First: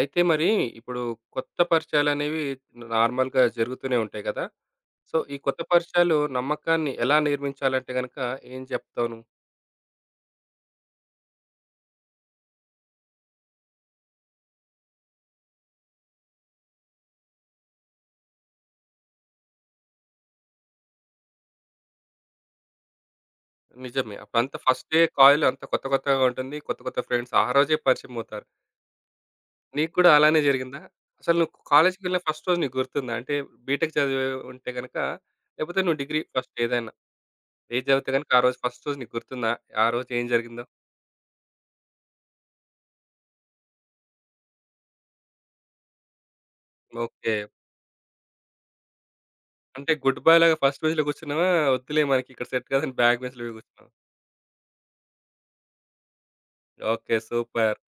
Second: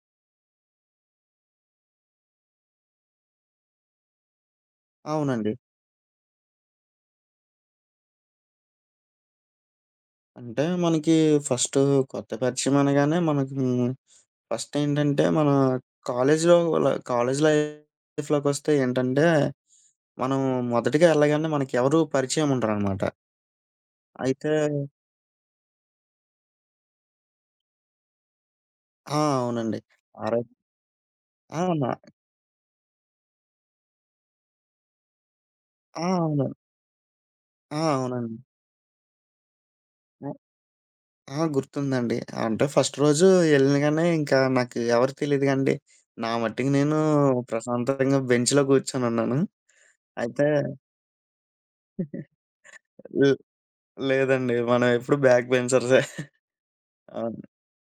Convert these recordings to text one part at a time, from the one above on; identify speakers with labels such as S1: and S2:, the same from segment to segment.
S1: అయితే మరి ఇప్పుడు కొత్త పరిచయాలనేవి నార్మల్‌గా జరుగుతూనే ఉంటాయి కదా! సో, ఈ
S2: అవునండి.
S1: కొత్త పరిచయాలు నమ్మకాన్ని ఎలా నిర్మించాలంటే గనక ఏం చెప్తావు నువ్వు?
S2: అంటే మనకి ఫస్టు కొత్త పరిచయం అనగానే మనకి. ఫస్టేంటంటే మన కాలేజీలో ల కాలేజీ లైఫ్‌లోకొస్తే ఏంటంటే, మనం మొదటిగా ఎళ్ళగానే మనకి ఎవరు పరిచయం ఉండరనమాట.
S1: నిజమే.
S2: అయితే
S1: అప్పుడంత ఫస్ట్ డే కాల్ అంత కొత్త కొత్తగా ఉంటుంది. కొత్త కొత్త ఫ్రెండ్స్ ఆ రోజే పరిచయమవుతారు.
S2: ఆ! అవునండి.
S1: నీకు కూడా
S2: ఆరో
S1: అలానే జరిగిందా? అసలు నువ్వు
S2: ఆ! నా
S1: కాలేజ్‌కెళ్ళిన ఫస్ట్ రోజు నీకు గుర్తుందా? అంటే బీటెక్ చదివి ఉంటే గనక లేకపోతే నువ్వు డిగ్రీ
S2: అవును.
S1: ఫస్ట్ ఏదైనా. ఏది చదివితే గనక
S2: అవునండి.
S1: ఆ రోజు ఫస్ట్ రోజు నీకు గుర్తుందా? ఆ రోజు ఏం
S2: ఆ!
S1: జరిగిందో?
S2: ఆ! గుర్తుందండి. అంటే ఫస్ట్ రోజు ఎళ్ళగానే ఇంకా నాకు ఎవరు తెలీదుగాండి. నా మట్టికి నేను
S1: ఓకే.
S2: ప్రశాంతంగా బెంచ్‌లో కూర్చొనున్నాను.
S1: అంటే గుడ్ బై
S2: అయితే
S1: లాగా ఫస్ట్ బెంచ్‌లో కూర్చున్నావా? వద్దులే మనకి ఇక్కడ సెట్ కాదని బ్యాక్ బెంచ్‌లో పోయి కూర్చున్నావా?
S2: లేదండి. మనం ఎప్పుడు బ్యాక్ బెంచర్సే.
S1: ఓకే.
S2: అవును.
S1: సూపర్.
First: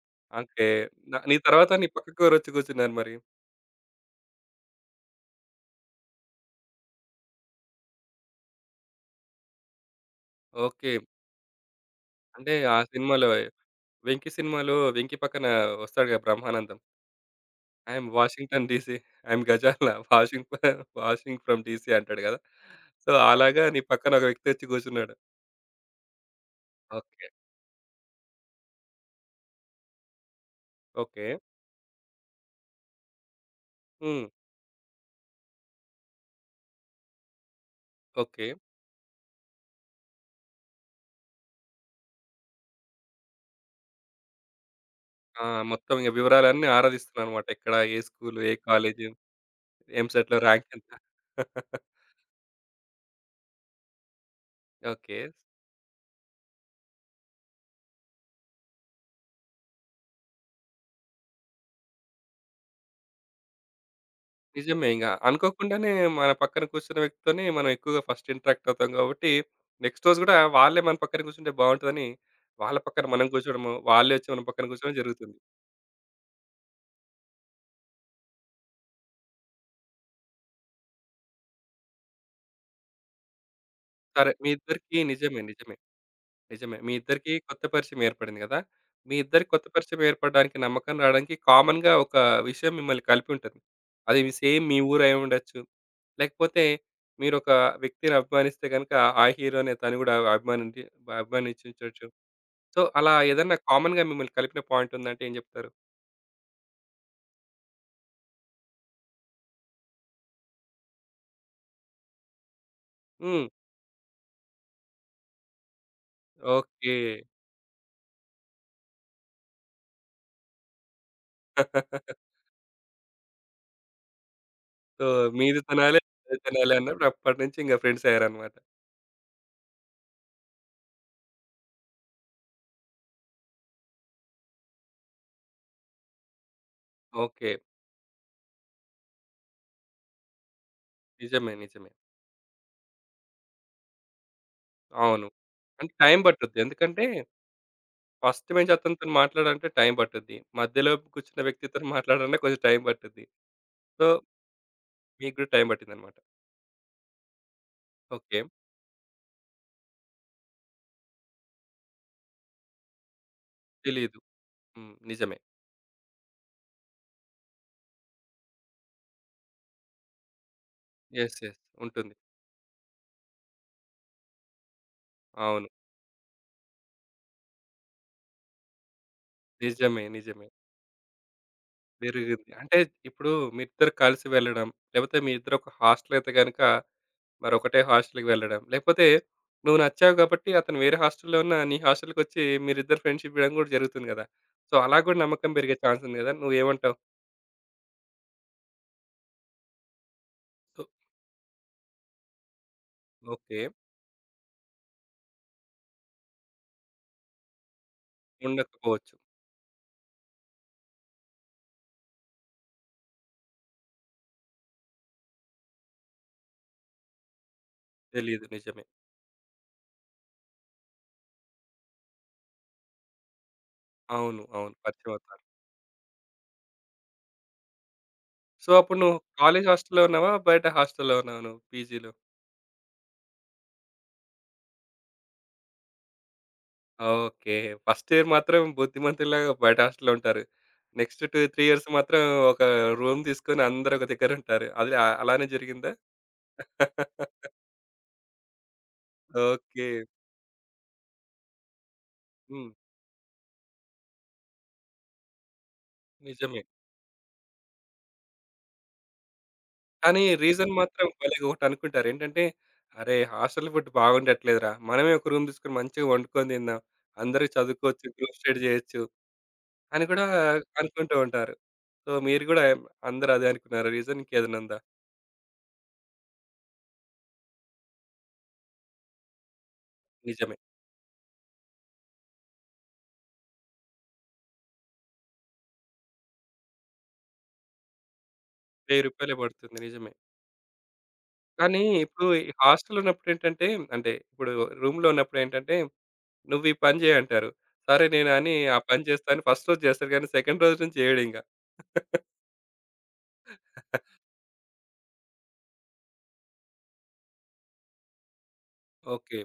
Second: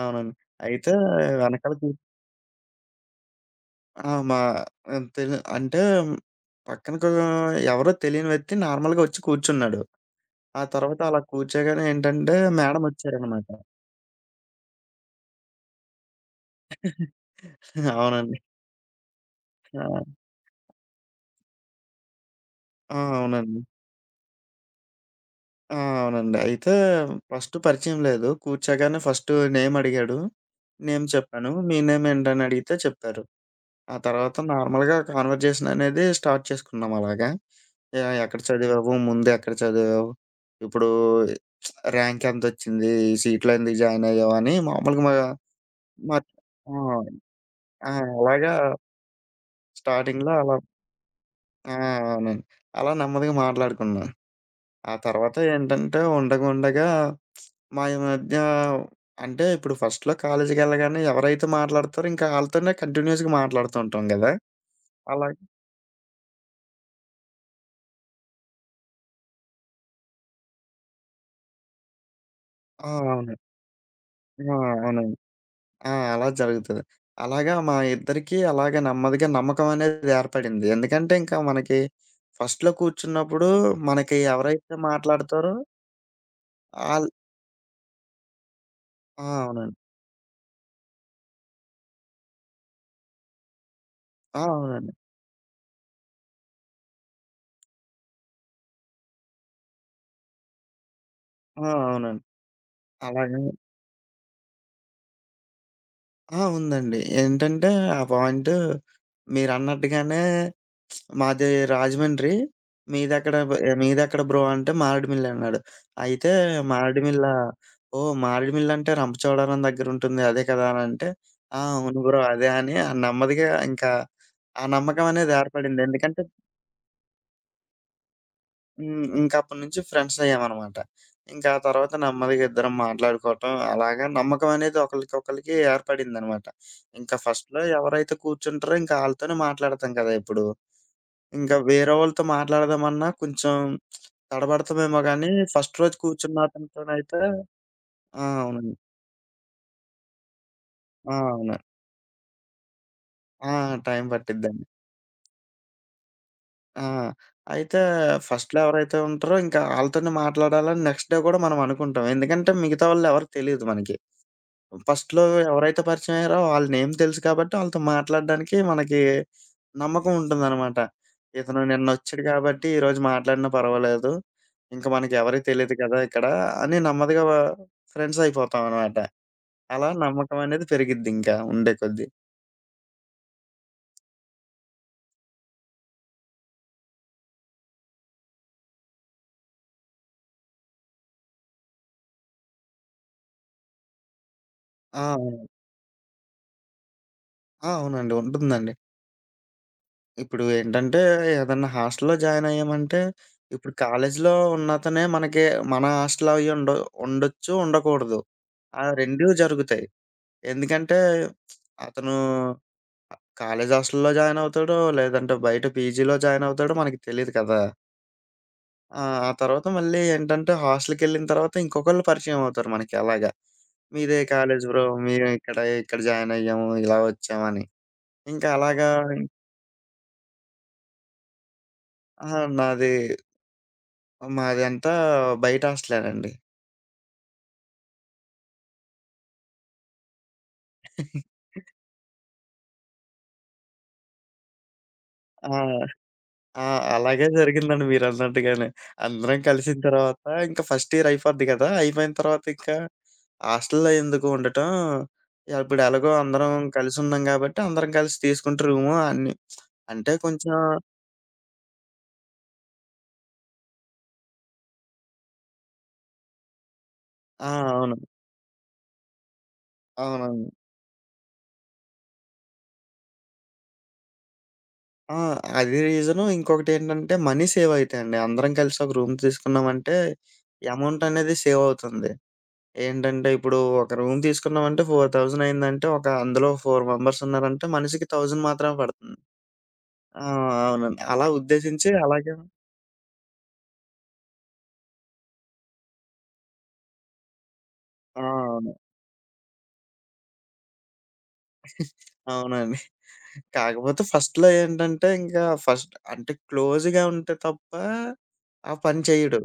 S2: అవునండి.
S1: ఓకే.
S2: అయితే
S1: నీ
S2: వెనకాల
S1: తర్వాత
S2: కూ
S1: నీ పక్కకి ఎవరొచ్చి కూర్చున్నారు మరి?
S2: ఆ! మా ఆహ్, తెలి అంటే పక్కన కూ ఎవరో తెలియని వ్యక్తి నార్మల్‌గా వచ్చి కూర్చున్నాడు. ఆ
S1: ఓకే.
S2: తర్వాత అలా కూర్చోగానే ఏంటంటే
S1: అంటే ఆ
S2: మేడమ్
S1: సినిమాలో
S2: వచ్చారనమాట.
S1: 'వెంకి' సినిమాలో 'వెంకి' పక్కన వస్తాడుగా 'బ్రహ్మానందం.' ఐ యామ్
S2: అవునండి.
S1: Washington DC. I am Gazala
S2: ఆ!
S1: వాషింగ్ వాషింగ్ ఫ్రమ్ డీసీ అంటాడు కదా!
S2: ఆ!
S1: సో,
S2: అవునండి.
S1: అలాగా నీ పక్కన ఒక వ్యక్తి వచ్చి కూర్చున్నాడు.
S2: అవునండి.
S1: ఓకే.
S2: ఫస్ట్ పరిచయం లేదు. కూర్చోగానే ఫస్ట్ నేమ్ అడిగాడు. Name
S1: okay.
S2: చెప్పాను. మీ నేమ్ ఏంటని అడిగితే చెప్పారు. ఆ
S1: హ్మ్.
S2: తర్వాత నార్మల్‌గా కాన్వర్జేషన్ అనేది స్టార్ట్ చేసుకున్నాం అలాగా. యాహ్! ఎక్కడ
S1: ఓకే.
S2: చదివావు? ముందెక్కడ చదివావు? ఇప్పుడు ర్యాంక్ ఎంతొచ్చింది? ఈ సీట్‌లో ఎందుకు జాయిన్ అయ్యావు? అని మామూలుగా మా
S1: ఆ! మొత్తం ఇగ
S2: మా
S1: వివరాలన్నీ
S2: ఆ!
S1: ఆరాధిస్తున్నావన్నమాట. ఎక్కడ?
S2: ఆ!
S1: ఏ స్కూలు?
S2: అలాగా
S1: ఏ కాలేజు?
S2: స్టార్టింగ్‌లో
S1: ఎంసెట్‌లో
S2: అలా
S1: ర్యాంక్ ఎంత?
S2: ఆ! అవునండి. అలా నెమ్మదిగా మాట్లాడుకున్నాం. ఆ
S1: ఓకే.
S2: తర్వాత ఏంటంటే ఉండగా ఉండగా మా ఈ మధ్య అంటే ఇప్పుడు ఫస్ట్‌లో కాలేజీకెళ్ళగానే ఎవరైతే మాట్లాడతారో ఇంకా ఆళ్ళతోనే కంటిన్యూయస్‌గా మాట్లాడుతూ ఉంటాం గదా!
S1: నిజమే ఇంగ.
S2: అలాగే
S1: అనుకోకుండానే మన పక్కన కూర్చున్న వ్యక్తితోనే మనం ఎక్కువగా ఫస్ట్ ఇంటరాక్ట్ అవుతాం కాబట్టి, నెక్స్ట్ రోజు గూడా వాళ్ళే మన పక్కన కూర్చుంటే బావుంటదని, వాళ్ళ
S2: ఆ!
S1: పక్కన మనం
S2: అవును.
S1: కూర్చోడము, వాళ్ళే వచ్చి మన
S2: ఆ!
S1: పక్కన కూర్చోడం
S2: అవునండి.
S1: జరుగుతుంది.
S2: అలా జరుగుతది. అలాగా మా ఇద్దరికీ అలాగే నెమ్మదిగా నమ్మకం అనేది ఏర్పడింది. ఎందుకంటే, ఇంకా మనకి ఫస్ట్‌లో కూర్చున్నప్పుడు మనకి
S1: సరే మీ
S2: ఎవరైతే
S1: ఇద్దరికీ నిజమే.
S2: మాట్లాడతారో
S1: నిజమే. నిజమే. మీ
S2: ఆళ్
S1: ఇద్దరికీ కొత్త పరిచయం ఏర్పడింది గదా! మీ ఇద్దరికి కొత్త
S2: అవునండి.
S1: పరిచయం ఏర్పడడానికి, నమ్మకం రావడానికి కామన్‌గా ఒక విషయం మిమ్మల్ని కలిపి ఉంటది. అది మీ సేమ్ మీ
S2: అవునండి.
S1: ఊరు అయ్యుండొచ్చు. లేకపోతే మీరొక వ్యక్తిని అభిమానిస్తే గనుక, ఆ హీరోనే తను గూడా అభిమానించుంచొచ్చు.
S2: అవునండి.
S1: సో, అలా
S2: అలాగే
S1: ఏదన్నా కామన్‌గా మిమ్మల్ని కలిపిన పాయింటుందంటే ఏం జెప్తారు?
S2: ఆ! ఉందండి. ఏంటంటే, ఆ పాయింట్ మీరన్నట్టుగానే మాది రాజమండ్రి.
S1: హ్మ్.
S2: మీదెక్కడ బ్రో అంటే మారేడుమిల్లి అన్నాడు. అయితే
S1: ఓకే.
S2: మారేడుమిల్ల ఓహ్! మారేడుమిల్లి అంటే రంపచోడవరం దగ్గరుంటుంది అదే కదా! అని అంటే, అవును బ్రో అదే అని ఆ నెమ్మదిగా ఇంకా ఆ నమ్మకం
S1: సో,
S2: అనేది
S1: మీది
S2: ఏర్పడింది.
S1: తినాలి,
S2: ఎందుకంటే
S1: అది తినాలి అన్నప్పుడు అప్పటినుంచి ఇంక ఫ్రెండ్స్ అయ్యారన్నమాట.
S2: ఇంకప్పటినుంచి ఫ్రెండ్స్ అయ్యామనమాట. ఇంకా ఆ తర్వాత నెమ్మదిగా ఇద్దరం మాట్లాడుకోవటం అలాగా నమ్మకం అనేది ఒకళ్ళకొకళ్ళకి ఏర్పడిందనమాట. ఇంకా
S1: ఓకే.
S2: ఫస్ట్‌లో ఎవరైతే కూర్చుంటారో ఇంకా ఆళ్ళతోనే మాట్లాడతాం కదా! ఎప్పుడు.
S1: నిజమే.
S2: ఇంకా
S1: నిజమే.
S2: వేరే వాళ్ళతో మాట్లాడదామన్నా కొంచెం తడబడతామేమో
S1: అవును.
S2: గానీ, ఫస్ట్
S1: అంటే
S2: రోజు
S1: టైం
S2: కూర్చున్న
S1: బట్టుద్ది. ఎందుకంటే
S2: అతనితోనైతే
S1: ఫస్ట్ బెంచ్
S2: అవునండి.
S1: అతనితోని మాట్లాడాలంటే టైం బట్టుద్ది. మధ్యలో కూర్చున్న
S2: అవును.
S1: వ్యక్తితోని మాట్లాడాలన్నా కొంచెం టైం బట్టుద్ది.
S2: ఆ! టైం
S1: సో,
S2: పట్టిద్దండి.
S1: మీకు గూడా టైం బట్టిందన్నమాట.
S2: ఆ! అయితే
S1: ఓకే.
S2: ఫస్ట్‌లో ఎవరైతే ఉంటారో ఇంకా ఆళ్ళతోనే మాట్లాడాలని నెక్స్ట్ డే గూడా మనం అనుకుంటాం. ఎందుకంటే మిగతా వాళ్ళెవరు తెలీదు మనకి.
S1: తెలీదు. హ్మ్.
S2: ఫస్ట్‌లో
S1: నిజమే.
S2: ఎవరైతే పరిచయమయ్యారో వాళ్ళ నేమ్ తెలుసు కాబట్టి వాళ్ళతో మాట్లాడడానికి మనకి నమ్మకం ఉంటుందనమాట.
S1: యెస్. యెస్.
S2: ఇతను
S1: ఉంటుంది.
S2: నిన్నొచ్చాడు కాబట్టి ఈరోజు మాట్లాడినా పర్వాలేదు. ఇంక మనకి ఎవరియి
S1: అవును.
S2: తెలీదు కదా ఇక్కడ అని నెమ్మదిగా ఫ్రెండ్స్ అయిపోతామనమాట. అలా
S1: నిజమే.
S2: నమ్మకం
S1: నిజమే.
S2: అనేది పెరిగిద్దింకా ఉండే కొద్దీ.
S1: పెరిగింది. అంటే ఇప్పుడు మీ ఇద్దరు కలిసి వెళ్ళడం, లేపోతే మీ ఇద్దరు ఒక హాస్టల్ అయితే గనక మరొకటే హాస్టల్‌కి వెళ్ళడం, లేకపోతే నువ్వు నచ్చావు కాబట్టి అతను వేరే హాస్టల్‌లో ఉన్న నీ హాస్టల్‌కొచ్చి మీరిద్దరు ఫ్రెండ్‌షిప్ చేయడం గూడా జరుగుతుంది గదా! సో, అలా గూడా
S2: అవును.
S1: నమ్మకం పెరిగే ఛాన్స్ ఉంది గదా! నువ్వేమంటావు?
S2: అవునండి. ఉంటుందండి. ఇప్పుడు
S1: సో
S2: ఏంటంటే ఏదన్నా హాస్టల్‌లో జాయిన్ అయ్యామంటే
S1: ఓకే.
S2: ఇప్పుడు కాలేజీలో ఉన్నతనే మనకి మన హాస్టల్ అయ్యి ఉండ ఉండొచ్చు, ఉండకూడదు. ఆ
S1: ఉండకపోవచ్చు.
S2: 2 జరుగుతాయి. ఎందుకంటే అతను కాలేజ్ హాస్టల్‌లో జాయిన్ అవుతాడో, లేదంటే బయట పీజీలో జాయిన్ అవుతాడో మనకి తెలీదు కదా!
S1: తెలీదు. నిజమే.
S2: ఆ తర్వాత మళ్ళీ ఏంటంటే హాస్టల్‌కెళ్ళిన తర్వాత ఇంకొకళ్ళు పరిచయం అవుతారు మనకి అలాగా. "మీదే
S1: అవును.
S2: కాలేజ్
S1: అవును.
S2: బ్రో.
S1: పరిచయం
S2: మేము
S1: అవుతారు.
S2: ఇక్కడ, ఇక్కడ జాయిన్ అయ్యాము. ఇలా వచ్చామని." ఇంకా
S1: సో,
S2: అలాగా
S1: అప్పుడు నువ్వు కాలేజ్ హాస్టల్‌లో ఉన్నావా? బయట హాస్టల్‌లో ఉన్నావా నువ్వు పీజీలో?
S2: అహా! నాది మాది అంతా బయట హాస్టలేనండి.
S1: ఓకే. ఫస్ట్ ఇయర్ మాత్రం బుద్ధిమంతుల్లాగా బయట హాస్టల్‌లో ఉంటారు. నెక్స్ట్ 2, 3 ఇయర్స్ మాత్రం ఒక రూమ్ తీసుకొని అందరూ ఒక దగ్గర ఉంటారు. అది అలానే
S2: ఆ!
S1: జరిగిందా?
S2: ఆ! అలాగే జరిగిందండి మీరన్నట్టుగానే. అందరం కలిసిన
S1: ఓకే.
S2: తర్వాత ఇంక ఫస్ట్ ఇయర్ అయిపోద్ది కదా! అయిపోయిన తర్వాత
S1: హ్మ్.
S2: ఇంకా హాస్టల్‌లో ఎందుకు ఉండటం, ఇప్పుడు ఎలాగో అందరం
S1: నిజమే.
S2: కలిసున్నాం కాబట్టి అందరం కలిసి తీసుకుంటే రూము అన్నీ. అంటే
S1: కానీ
S2: కొంచెం
S1: రీజన్ మాత్రం భలే ఒకటనుకుంటారు. ఏంటంటే, "అరే! హాస్టల్ ఫుడ్ బాగుండట్లేదురా. మనమే ఒక రూమ్ తీసుకొని మంచిగా వండుకొని తిందాం.
S2: ఆ!
S1: అందరూ
S2: అవును.
S1: చదువుకోవచ్చు, గ్రూప్ స్టడీ చేయొచ్చు" అని కూడా
S2: అవునవును.
S1: అనుకుంటూ ఉంటారు. సో, మీరు కూడా అందరూ అదే అనుకున్నారా రీజన్ ఇంకేదైనా ఉందా?
S2: ఆ! అది రీజను. ఇంకొకటేంటంటే మనీ సేవ్ అయితాయండి. అందరం కలిసి ఒక రూమ్ తీసుకున్నామంటే
S1: నిజమే.
S2: అమౌంట్ అనేది సేవ్ అవుతుంది. ఏంటంటే ఇప్పుడు ఒక రూమ్ తీసుకున్నామంటే 4,000 అయిందంటే ఒక అందులో 4 మెంబర్స్ ఉన్నారంటే మనిషికి 1,000 మాత్రమే
S1: రూ.
S2: పడుతుంది.
S1: 1000 పడుతుంది. నిజమే.
S2: ఆ! అవునండి. అలా
S1: కానీ
S2: ఉద్దేశించి
S1: ఇప్పుడు
S2: అలాగే
S1: ఈ హాస్టల్‌లో ఉన్నప్పుడేంటంటే, అంటే ఇప్పుడు రూమ్‌లో ఉన్నప్పుడేంటంటే, "నువ్వు ఈ పని చేయి" అంటారు. సరే
S2: ఆ!
S1: నేను అని
S2: అవును.
S1: ఆ పని చేస్తాను. ఫస్ట్ రోజు చేస్తాడు కానీ సెకండ్ రోజు నుంచి చేయడింక.
S2: అవునండి. కాకపోతే ఫస్ట్‌లో ఏంటంటే ఇంకా ఫస్ట్ అంటే క్లోజ్‌గా ఉంటే తప్ప ఆ పని చేయడు.
S1: ఓకే.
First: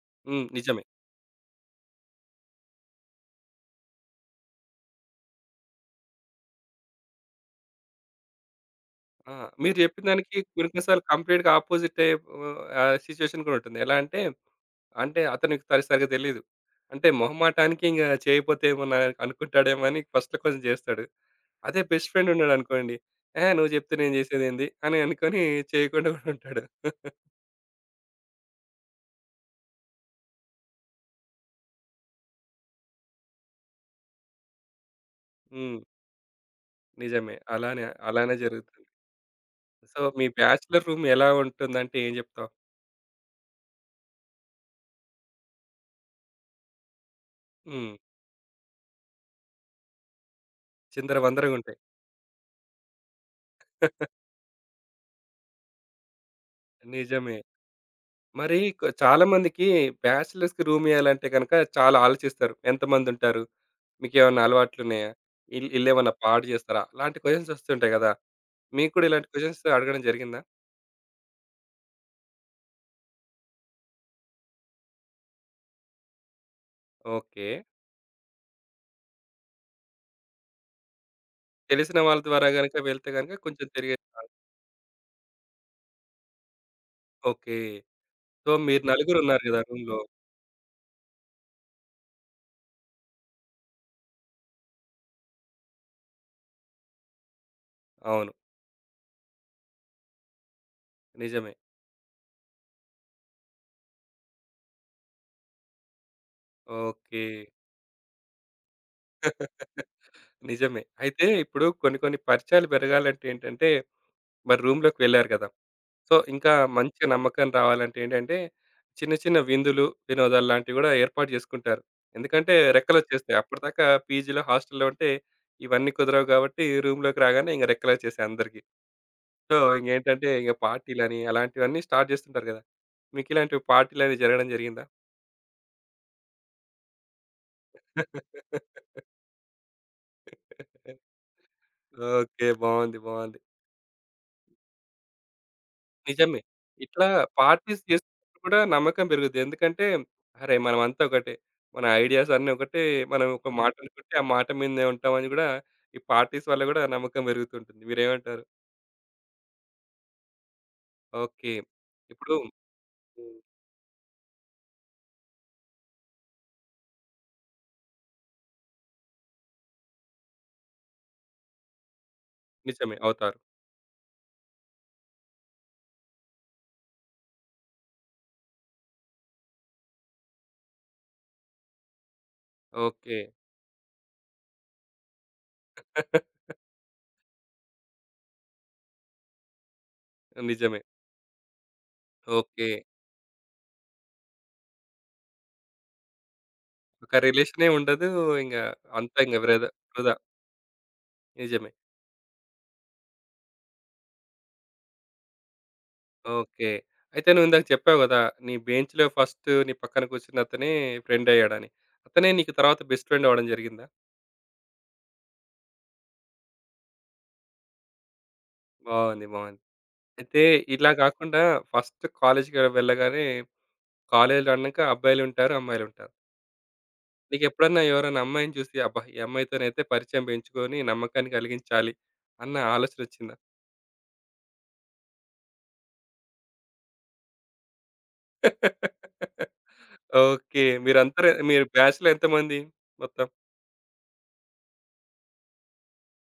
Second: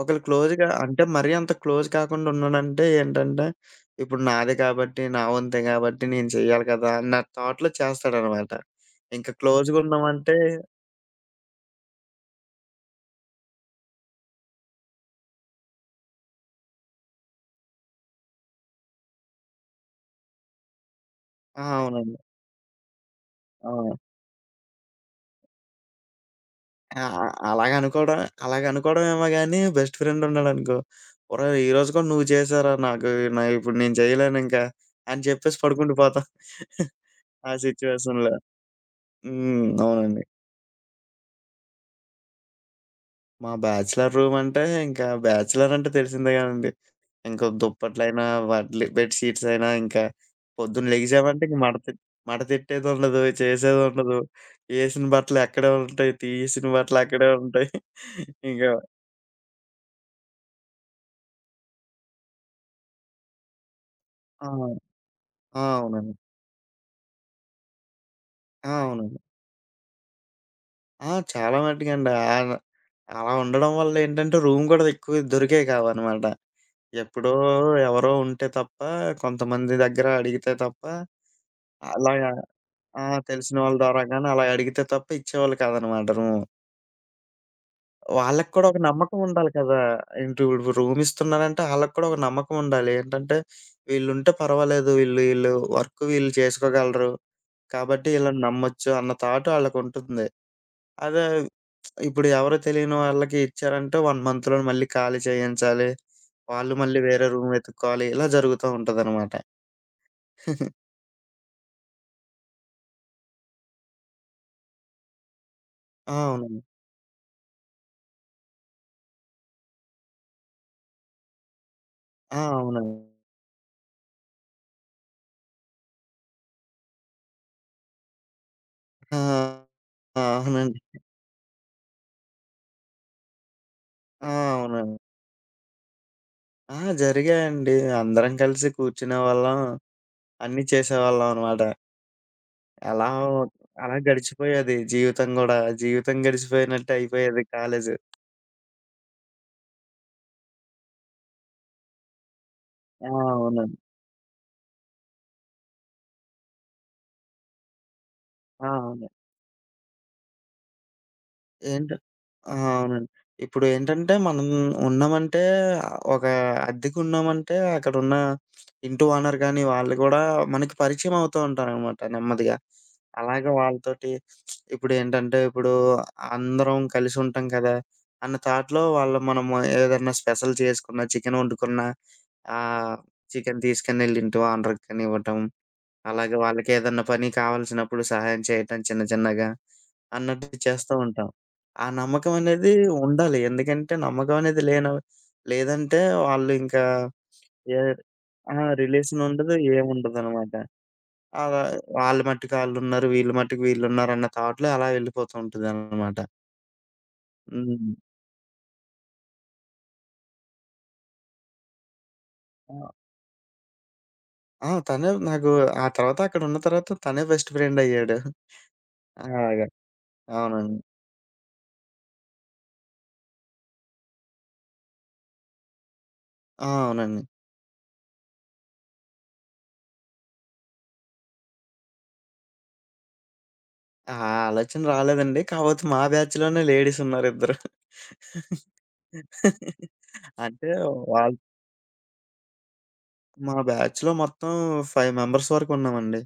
S2: ఒకళ్ళు
S1: హ్మ్.
S2: క్లోజ్‌గా
S1: నిజమే.
S2: అంటే మరీ అంత క్లోజ్ కాకుండా ఉన్నాడంటే ఏంటంటే, ఇప్పుడు నాది కాబట్టి, నా వంతే కాబట్టి నేను చెయ్యాలి కదా! అన్న థాట్‌లో చేస్తాడనమాట. ఇంకా
S1: ఆ! మీరు
S2: క్లోజ్‌గా
S1: చెప్పిన
S2: ఉన్నామంటే
S1: దానికి కొన్ని కొన్ని సార్లు కంప్లీట్‌గా అపోజిటే ఆహ్, సిట్యుయేషన్ కూడా ఉంటుంది. ఎలా అంటే, అంటే అతనికి సరిగ్గా తెలీదు. అంటే మొహమాటానికి ఇంక చేయకపోతే ఏమన్నా అనుకుంటాడేమో అని ఫస్ట్‌లో కొంచెం చేస్తాడు. అదే బెస్ట్
S2: అవునండి.
S1: ఫ్రెండ్ ఉన్నాడనుకోండి, "ఏహ్! నువ్వు చెప్తే
S2: ఆ!
S1: నేను చేసేదేంది" అని అనుకోని చేయకుండా కూడా ఉంటాడు.
S2: ఆ! ఆ! అలాగ అనుకోవడం ఏమో గాని బెస్ట్ ఫ్రెండ్ ఉన్నాడనుకో, "ఒరేయ్! ఈరోజు కూడా నువ్వు చేశారా నాకు ఇప్పుడు నేను చేయలేనింక" అని చెప్పేసి
S1: హ్మ్.
S2: పడుకుంటూ పోతాం.
S1: నిజమే.
S2: ఆ
S1: అలానే,
S2: సిట్యుయేషన్‌లో.
S1: అలానే జరుగుతుంది.
S2: హ్మ్.
S1: సో,
S2: అవునండి.
S1: మీ బ్యాచ్‌లర్ రూమ్ ఎలా ఉంటుందంటే ఏం జెప్తావు?
S2: మా బ్యాచిలర్ రూమ్ అంటే ఇంకా బ్యాచిలర్ అంటే తెలిసిందే కదండీ. ఇంకా
S1: హ్మ్.
S2: దుప్పట్లైనా, వాటిలి బెడ్ షీట్స్ అయినా ఇంకా పొద్దున్న లెగిసామంటే ఇంక
S1: చిందరవందరగుంటాయి.
S2: మడత మడతెట్టేదుండదు, చేసేదుండదు. ఏసిన బట్టలు అక్కడే ఉంటాయి, తీసిన బట్టలు అక్కడే
S1: నిజమే.
S2: ఉంటాయి.
S1: మరి
S2: ఇంకా
S1: చాలా మందికి బ్యాచ్‌లర్స్‌కి రూమ్ ఇయ్యాలంటే గనక చాలా ఆలోచిస్తారు. ఎంతమందుంటారు? మీకేమన్నా
S2: ఆ!
S1: అలవాట్లున్నాయా?
S2: ఆ!
S1: ఇల్
S2: అవునండి.
S1: ఇల్లేమన్నా పాడు జేస్తారా? అలాంటి క్వెషన్స్ వస్తుంటాయి గదా! మీకు కూడా
S2: అవునండి.
S1: ఇలాంటి క్వెషన్స్ అడగడం జరిగిందా?
S2: చాలా మట్టుకండి. ఆన అలా ఉండడం వల్ల ఏంటంటే, రూమ్ గూడా ఎక్కువ దొరికేవి కావనమాట. ఎప్పుడో
S1: ఓకే.
S2: ఎవరో ఉంటే తప్ప, కొంతమంది దగ్గర అడిగితే తప్ప,
S1: తెలిసిన వాళ్ళ
S2: అలాగా
S1: ద్వారా గనక
S2: ఆ!
S1: వెళ్తే గనక
S2: తెలిసిన
S1: కొంచెం
S2: వాళ్ళ
S1: తిరిగే
S2: ద్వారా గాని అలా అడిగితే తప్ప ఇచ్చేవాళ్ళు కాదనమాట రూము.
S1: ఓకే. సో,
S2: వాళ్ళకి కూడా ఒక
S1: మీరు
S2: నమ్మకం
S1: నలుగురున్నారు
S2: ఉండాలి
S1: గదా
S2: కదా!
S1: రూమ్‌లో.
S2: ఏంటి ఇప్పుడు రూమ్ ఇస్తున్నారంటే ఆళ్ళకి కూడా ఒక నమ్మకం ఉండాలి. ఏంటంటే, వీళ్ళుంటే పర్వాలేదు. వీళ్ళు ఈళ్ళు వర్క్ వీళ్ళు చేసుకోగలరు. కాబట్టి
S1: అవును.
S2: ఈళ్ళని నమ్మొచ్చు అన్న థాట్ ఆళ్ళకుంటుంది. అదే
S1: నిజమే.
S2: ఇప్పుడు ఎవరో తెలియని వాళ్ళకి ఇచ్చారంటే 1 మంత్‌లోనే మళ్ళీ ఖాళీ చేయించాలి. వాళ్ళు మళ్ళీ
S1: ఓకే.
S2: వేరే రూమ్ వెతుక్కోవాలి. ఇలా జరుగుతా ఉంటదనమాట.
S1: నిజమే. అయితే ఇప్పుడు కొన్ని కొన్ని పరిచయాలు పెరగాలంటే ఏంటంటే, మరి రూమ్‌లోకి వెళ్లారు కదా! సో, ఇంకా
S2: అవునండి.
S1: మంచి నమ్మకం రావాలంటే ఏంటంటే, చిన్న చిన్న విందులు, వినోదాలు లాంటివి గూడా ఏర్పాటు జేసుకుంటారు. ఎందుకంటే
S2: అవునండి.
S1: రెక్కలొచ్చేస్తాయి. అప్పటిదాకా పీజీలో, హాస్టల్‌లో ఉంటే ఇవన్నీ కుదరవు గాబట్టి రూమ్‌లోకి రాగానే ఇంక రెక్కలొచ్చేసాయి అందరికీ.
S2: ఆ!
S1: సో,
S2: ఆ!
S1: ఇంగేంటంటే ఇంక
S2: అవునండి.
S1: పార్టీలని అలాంటివన్నీ స్టార్ట్ జేస్తుంటారు గదా! మీకిలాంటి పార్టీలనేవి
S2: ఆ!
S1: జరగడం జరిగిందా?
S2: అవునండి. ఆ! జరిగాయండి. అందరం కలిసి కూర్చునేవాళ్ళం. అన్నీ చేసేవాళ్ళం అనమాట.
S1: ఓకే. బావుంది.
S2: అలా
S1: బావుంది.
S2: అలా గడిచిపోయేది జీవితం గూడా. జీవితం
S1: నిజమే.
S2: గడిచిపోయినట్టు
S1: ఇట్లా
S2: అయిపోయేది
S1: పార్టీస్
S2: కాలేజు.
S1: చేస్తున్నప్పుడు కూడా నమ్మకం పెరుగుద్ది. ఎందుకంటే, అరే! మనమంతా ఒకటే. మన ఐడియాస్ అన్నీ ఒకటే.
S2: ఆ!
S1: మనం ఒక మాట
S2: అవునండి.
S1: అనుకుంటే, ఆ మాట మీదనే ఉంటామని గూడా ఈ పార్టీస్ వల్ల గూడా నమ్మకం పెరుగుతుంటుంది. మీరేమంటారు?
S2: అవును.
S1: ఓకే.
S2: ఏంట
S1: ఇప్పుడు హ్మ్.
S2: అవునండి. ఇప్పుడు ఏంటంటే మనం ఉన్నామంటే ఒక అద్దెకున్నామంటే అక్కడున్న ఇంటి ఓనర్ గాని, వాళ్ళు గూడా మనకి పరిచయం అవుతూ ఉంటారనమాట నెమ్మదిగా.
S1: నిజమే. అవుతారు.
S2: అలాగే వాళ్ళతోటి ఇప్పుడు అందరం కలిసి ఉంటాం కదా! అన్న థాట్‌లో వాళ్ళు మనము ఏదన్నా స్పెషల్ చేసుకున్నా, చికెన్ వండుకున్నా ఆహ్,
S1: ఓకే.
S2: చికెన్ తీసుకెళ్ళి ఇంటి ఓనర్‌కి కానివ్వటం. అలాగే వాళ్ళకేదన్నా పని కావాల్సినప్పుడు సహాయం చేయటం చిన్న చిన్నగా అన్నట్టు
S1: నిజమే.
S2: చేస్తూ ఉంటాం. ఆ నమ్మకం
S1: ఓకే.
S2: అనేది ఉండాలి. ఎందుకంటే నమ్మకం అనేది లేన లేదంటే వాళ్ళు ఇంకా
S1: ఒక రిలేషనే
S2: ఏ
S1: ఉండదు. ఇంగ
S2: ఆ!
S1: అంతా
S2: రిలేషన్
S1: ఇంగ
S2: ఉండదు.
S1: వృధా.
S2: ఏముండదనమాట. అలా
S1: నిజమే.
S2: వాళ్ళ మట్టుకు ఆళ్ళున్నారు. వీళ్ళ మట్టుకు వీళ్ళున్నారన్న థాట్‌లో అలా వెళ్ళిపోతూ ఉంటదనమాట.
S1: ఓకే. అయితే నువ్విందాక
S2: హ్మ్.
S1: చెప్పావు గదా! నీ బెంచ్‌లో ఫస్ట్ నీ పక్కన కూర్చున్న అతనే ఫ్రెండ్ అయ్యాడని. అతనే నీకు
S2: ఆ!
S1: తర్వాత బెస్ట్ ఫ్రెండ్ అవ్వడం జరిగిందా?
S2: ఆ! తనే నాకు ఆ తర్వాత అక్కడున్న తర్వాత తనే బెస్ట్ ఫ్రెండ్ అయ్యాడు.
S1: బావుంది. బావుంది.
S2: అలాగా.
S1: అయితే
S2: అవునండి.
S1: ఇలా గాకుండా ఫస్ట్ కాలేజ్‌కి వెళ్ళగానే కాలేజ్‌లో అన్నాక అబ్బాయిలుంటారు, అమ్మాయిలుంటారు.
S2: అవునండి.
S1: నీకెప్పుడన్నా ఎవరైనా అమ్మాయిని చూసి అబ్బా! ఈ అమ్మాయితోనైతే పరిచయం పెంచుకొని నమ్మకాన్ని కలిగించాలి అన్న ఆలోచనొచ్చిందా?
S2: ఆ ఆలోచన రాలేదండి. కాపోతే మా బ్యాచ్‌లోనే లేడీసున్నారు ఇద్దరు.
S1: ఓకే.
S2: అంటే
S1: మీరందరూ
S2: వాళ్ళు
S1: మీరు బ్యాచ్‌లో ఎంతమంది మొత్తం?
S2: మా బ్యాచ్‌లో మొత్తం 5 మెంబర్స్ వరకు ఉన్నామండి.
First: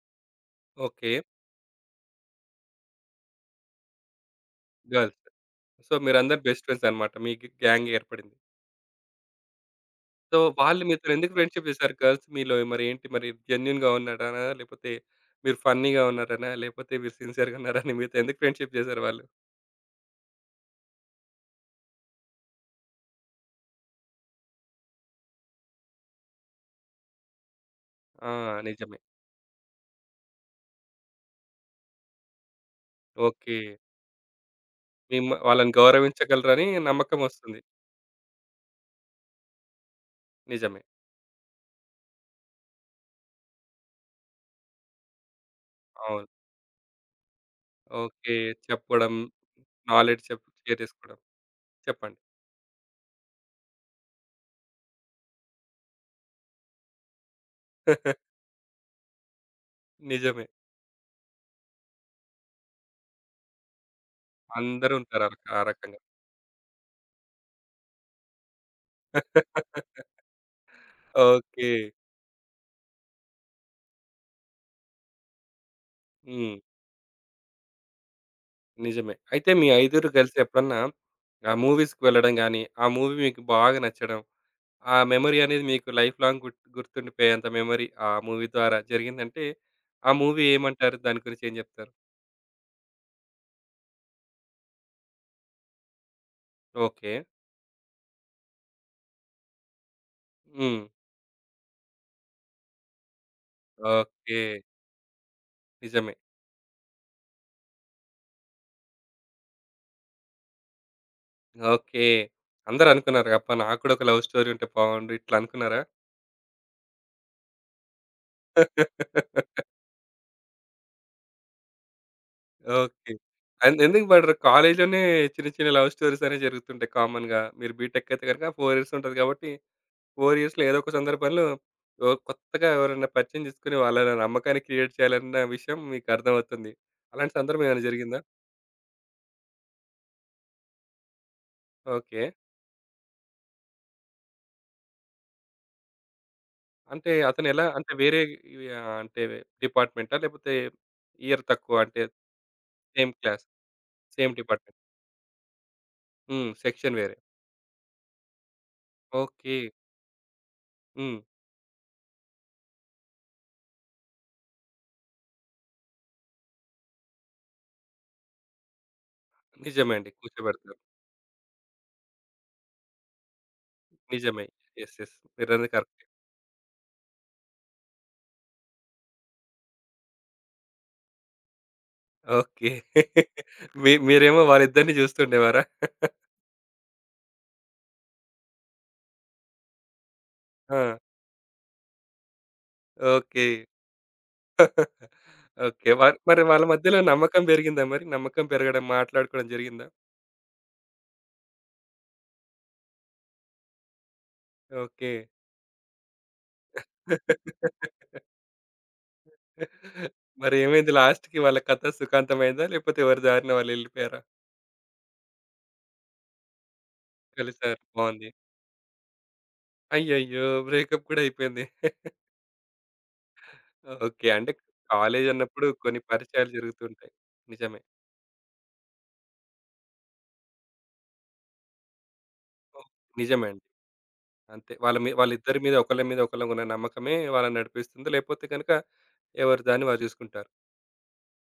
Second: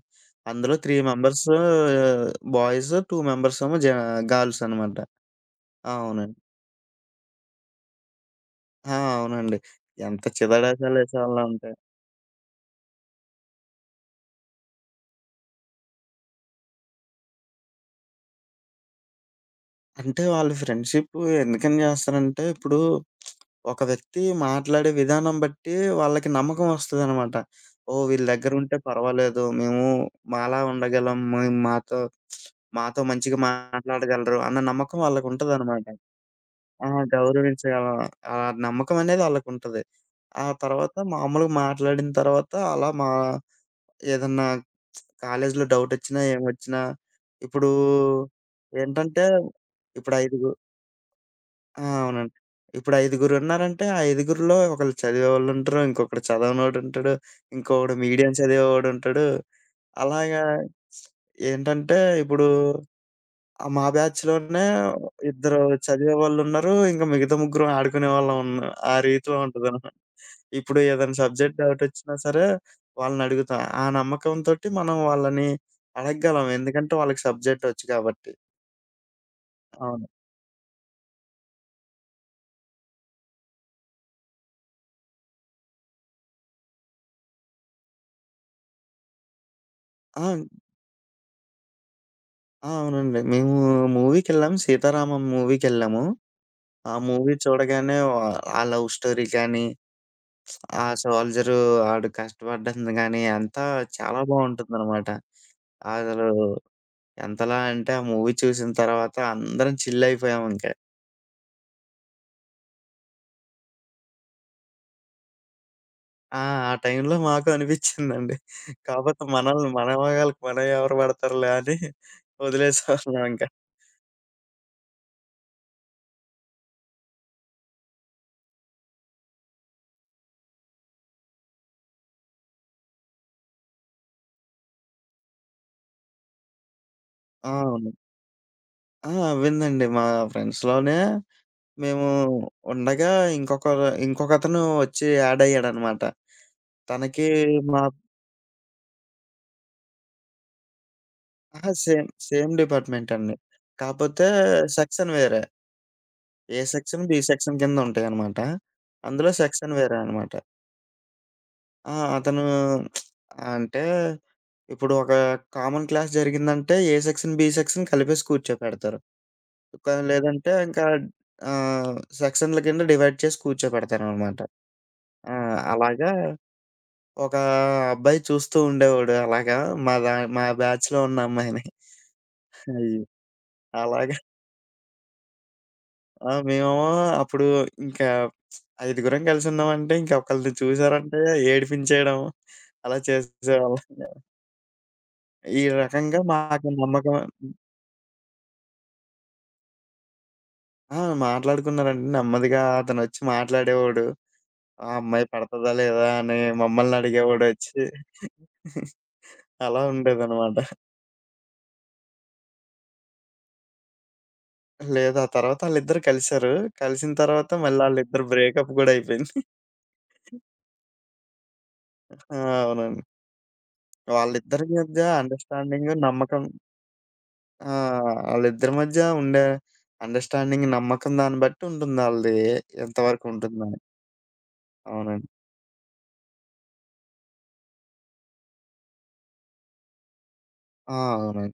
S2: అందులో 3
S1: ఓకే.
S2: మెంబర్స్ బాయ్స్, 2 మెంబర్స్ ఏమో జ గర్ల్స్ అనమాట.
S1: గర్ల్స్. సో,
S2: అవునండి.
S1: మీరందరూ బెస్ట్ ఫ్రెండ్స్ అన్నమాట. మీ గ్యాంగ్ ఏర్పడింది.
S2: అవునండి. ఎంత
S1: సో, వాళ్ళు మీతో ఎందుకు ఫ్రెండ్‌షిప్
S2: చిదడాషాలేసేవాళ్ళంటే
S1: చేశారు గర్ల్స్ మీలో మరి ఏంటి మరి జెన్యూన్‌గా ఉన్నారనా? లేకపోతే మీరు ఫన్నీగా ఉన్నారనా? లేకపోతే మీరు సిన్సియర్‌గా ఉన్నారని మీతో ఎందుకు ఫ్రెండ్‌షిప్ చేశారు వాళ్ళు?
S2: అంటే వాళ్ళు ఫ్రెండ్‌షిప్ ఎందుకని జేస్తారంటే, ఇప్పుడు ఒక వ్యక్తి మాట్లాడే విధానం బట్టి వాళ్ళకి నమ్మకం ఒస్తదనమాట. ఓహ్! వీళ్ళ
S1: ఆ!
S2: దగ్గరుంటే
S1: నిజమే.
S2: పర్వాలేదు. మేము మాలా ఉండగలం. మేము మాతో మాతో మంచిగా
S1: ఓకే.
S2: మాట్లాడగలరు అన్న నమ్మకం
S1: మిమ్మ వాళ్ళని
S2: వాళ్ళకుంటదనమాట.
S1: గౌరవించగలరని
S2: ఆ!
S1: నమ్మకం వస్తుంది.
S2: గౌరవించగలం. ఆ నమ్మకం అనేది ఆళ్ళకుంటది. ఆ
S1: నిజమే.
S2: తర్వాత మామూలుగా మాట్లాడిన తర్వాత అలా మా ఏదన్నా కాలేజీలో డౌటొచ్చినా,
S1: అవును.
S2: ఏమొచ్చినా ఇప్పుడు
S1: ఓకే. చెప్పడం,
S2: ఏంటంటే ఇప్పుడు
S1: నాలెడ్జ్
S2: ఐదుగు
S1: షేర్ చేసుకోవడం. చెప్పండి.
S2: అవునండి. ఇప్పుడు ఐదుగురున్నారంటే, ఆ ఐదుగురిలో ఒకళ్ళు చదివేవాళ్ళుంటరు, ఇంకొకడు చదవనోడుంటడు, ఇంకొకడు మీడియం చదివేవాడుంటడు. అలాగా
S1: నిజమే.
S2: ఏంటంటే, ఇప్పుడు మా బ్యాచ్‌లోనే
S1: అందరూ ఉంటారు
S2: ఇద్దరు
S1: ఆ రకంగా.
S2: చదివేవాళ్ళున్నారు. ఇంక మిగతా ముగ్గురం ఆడుకునేవాళ్ళం ఉన్న ఆ రీతిలో ఉంటదనమాట. ఇప్పుడు ఏదైనా సబ్జెక్ట్
S1: ఓకే.
S2: డౌటొచ్చినా సరే వాళ్ళనడుగుతాం. ఆ నమ్మకంతోటి మనం వాళ్ళని అడగగలం.
S1: హ్మ్.
S2: ఎందుకంటే వాళ్ళకి సబ్జెక్టొచ్చు కాబట్టి.
S1: నిజమే. అయితే మీ
S2: అవును.
S1: ఐదుగురు కలిసి ఎప్పుడన్నా ఆ మూవీస్‌కి వెళ్ళడం గాని, ఆ మూవీ మీకు బాగా నచ్చడం, ఆ మెమరీ అనేది మీకు లైఫ్ లాంగ్ గుర్తుండిపోయేంత మెమరీ ఆ మూవీ ద్వారా జరిగిందంటే, ఆ
S2: ఆ!
S1: మూవీ ఏమంటారు? దాని గురించి ఏం జెప్తారు?
S2: ఆ! అవునండి. మేము మూవీకెళ్ళాం. 'సీతారామం' మూవీకెళ్ళాము. ఆ
S1: ఓకే.
S2: మూవీ చూడగానే వ ఆ లవ్ స్టోరీ కానీ,
S1: హ్మ్.
S2: ఆ సోల్జరు ఆడు కష్టపడ్డంది గానీ, అంతా చాలా
S1: ఓకే.
S2: బావుంటుందనమాట.
S1: నిజమే.
S2: అసలు ఎంతలా అంటే, ఆ మూవీ చూసిన తర్వాత అందరం చిల్లయిపోయాం ఇంక.
S1: ఓకే. అందరూ అనుకున్నారు. అబ్బా! నాకు కూడా ఒక లవ్ స్టోరీ ఉంటే బాగుండు ఇట్లా అనుకున్నారా?
S2: ఆ! ఆ టైంలో మాకు అనిపిచ్చిందండి. కాపోతే మన మగాళ్ళకి మనం ఎవరు పడతారులే అని
S1: ఓకే.
S2: వదిలేసేవాళ్ళం ఇంక.
S1: అండ్ ఎందుకు పడరు? కాలేజ్‌లోనే చిన్న చిన్న లవ్ స్టోరీస్ అనేవి జరుగుతుంటాయి కామన్‌గా. మీరు బీటెక్ అయితే గనుక 4 ఇయర్స్ ఉంటది కాబట్టి 4 ఇయర్స్‌లో ఏదో ఒక సందర్భంలో ఓ కొత్తగా ఎవరైనా పరిచయం చేసుకొని వాళ్ళ నమ్మకాన్ని క్రియేట్ చేయాలన్న విషయం మీకు అర్థమవుతుంది. అలాంటి సందర్భం ఏమైనా
S2: అవును.
S1: జరిగిందా?
S2: అవ్విందండి. మా ఫ్రెండ్స్‌లోనే మేము
S1: ఓకే.
S2: ఉండగా ఇంకొకతను వచ్చి యాడ్ అయ్యాడనమాట.
S1: అంటే
S2: తనకి
S1: అతను ఎలా
S2: మా
S1: అంటే వేరే ఇవి ఆహ్, అంటే డిపార్ట్‌మెంటా? లేకపోతే ఇయర్
S2: అహా!
S1: తక్కువ అంటే
S2: సేమ్ డిపార్ట్‌మెంట్
S1: సేమ్
S2: అండి.
S1: క్లాస్,
S2: కాపోతే
S1: సేమ్ డిపార్ట్‌మెంట్.
S2: సెక్షన్ వేరే.
S1: హ్మ్.
S2: ఏ
S1: సెక్షన్
S2: సెక్షన్, బి
S1: వేరే.
S2: సెక్షన్ కింద ఉంటాయనమాట. అందులో
S1: ఓకే.
S2: సెక్షన్ వేరే అనమాట.
S1: హ్మ్.
S2: ఆ! అతను అంటే ఇప్పుడు ఒక కామన్ క్లాస్ జరిగిందంటే ఏ సెక్షన్, బి సెక్షన్ కలిపేసి కూర్చోపెడతారు.
S1: నిజమే అండి.
S2: లేదంటే
S1: కూర్చోబెడతారు.
S2: ఇంకా సెక్షన్‌ల కింద డివైడ్ చేసి కూర్చోపెడతారనమాట.
S1: నిజమే. యెస్. యెస్.
S2: ఆ!
S1: మీరన్నది కరెక్టే.
S2: అలాగా ఒక అబ్బాయి చూస్తూ ఉండేవాడు అలాగా. మా బ్యాచ్‌లో ఉన్న అమ్మాయిని.
S1: ఓకే.
S2: అయ్యో! అలాగా
S1: మీరేమో వాళ్ళిద్దరిని చూస్తుండేవారా?
S2: మేమేమో అప్పుడు ఇంకా ఐదుగురం కలిసున్నామంటే ఇంక ఒకళ్ళని
S1: ఆ!
S2: చూసారంటే ఏడిపించేయడం అలా
S1: ఓకే.
S2: చేసేవాళ్ళం. ఈ
S1: ఓకే.
S2: రకంగా
S1: మరి వాళ్ళ
S2: మాకు
S1: మధ్యలో
S2: నమ్మకం.
S1: నమ్మకం పెరిగిందా మరి? నమ్మకం పెరగడం, మాట్లాడుకోవడం జరిగిందా?
S2: ఆ! మాట్లాడుకున్నారండి. నెమ్మదిగా అతనొచ్చి మాట్లాడేవాడు. ఆ
S1: ఓకే.
S2: అమ్మాయి పడతదా లేదా అని మమ్మల్ని అడిగేవాడొచ్చి. అలా
S1: మరి
S2: ఉండేదనమాట.
S1: ఏమైంది లాస్ట్‌కి వాళ్ళ కథ సుఖాంతమైందా? లేకపోతే ఎవరి దారిన వాళ్ళు ఎళ్ళిపోయారా?
S2: లేదు ఆ తర్వాత ఆళ్ళిద్దరూ కలిసారు. కలిసిన తర్వాత
S1: కలిసారు.
S2: మళ్ళీ ఆళ్ళిద్దరు
S1: బావుంది.
S2: బ్రేకప్ గూడా అయిపోయింది.
S1: అయ్యయ్యో! బ్రేకప్ కూడా అయిపోయింది.
S2: ఆ! అవునండి.
S1: ఓకే. అంటే
S2: వాళ్ళిద్దరి మధ్య
S1: కాలేజ్ అన్నప్పుడు
S2: అండర్‌స్టాండింగ్,
S1: కొన్ని
S2: నమ్మకం.
S1: పరిచయాలు జరుగుతుంటాయి.
S2: ఆ!
S1: నిజమే.
S2: ఆళ్ళిద్దరి మధ్య ఉండే అండర్‌స్టాండింగ్, నమ్మకం దాన్ని బట్టి ఉంటుంది ఆళ్ళది
S1: ఓహ్!
S2: ఎంతవరకు
S1: నిజమే అండి.
S2: ఉంటుందని.
S1: అంతే. వాళ్ళ మీ
S2: అవునండి.
S1: వాళ్ళిద్దరి మీద ఒకళ్ళ మీద ఒకళ్ళకున్న నమ్మకమే వాళ్ళని నడిపిస్తుంది. లేకపోతే గనుక ఎవరి దాన్ని వారు చూసుకుంటారు.
S2: ఆ! అవునండి.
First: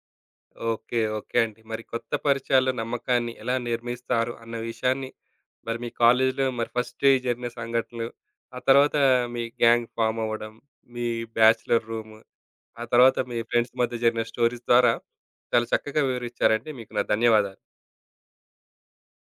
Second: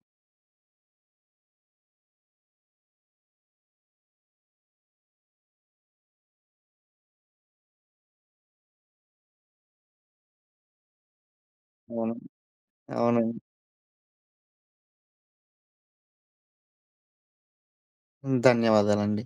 S1: ఓకే. ఓకే అండి. మరి కొత్త పరిచయాల్లో నమ్మకాన్ని ఎలా నిర్మిస్తారు అన్న విషయాన్ని మరి మీ కాలేజీలో మరి ఫస్ట్ జరిగిన సంఘటనలు, ఆ తర్వాత మీ గ్యాంగ్ ఫార్మ్ అవ్వడం, మీ బ్యాచ్‌లర్ రూమ్,
S2: అవును.
S1: ఆ తర్వాత
S2: అవునండి.
S1: మీ ఫ్రెండ్స్ మధ్య జరిగిన స్టోరీస్ ద్వారా చాలా చక్కగా వివరించారండి. మీకు నా ధన్యవాదాలు.
S2: ధన్యవాదాలండి.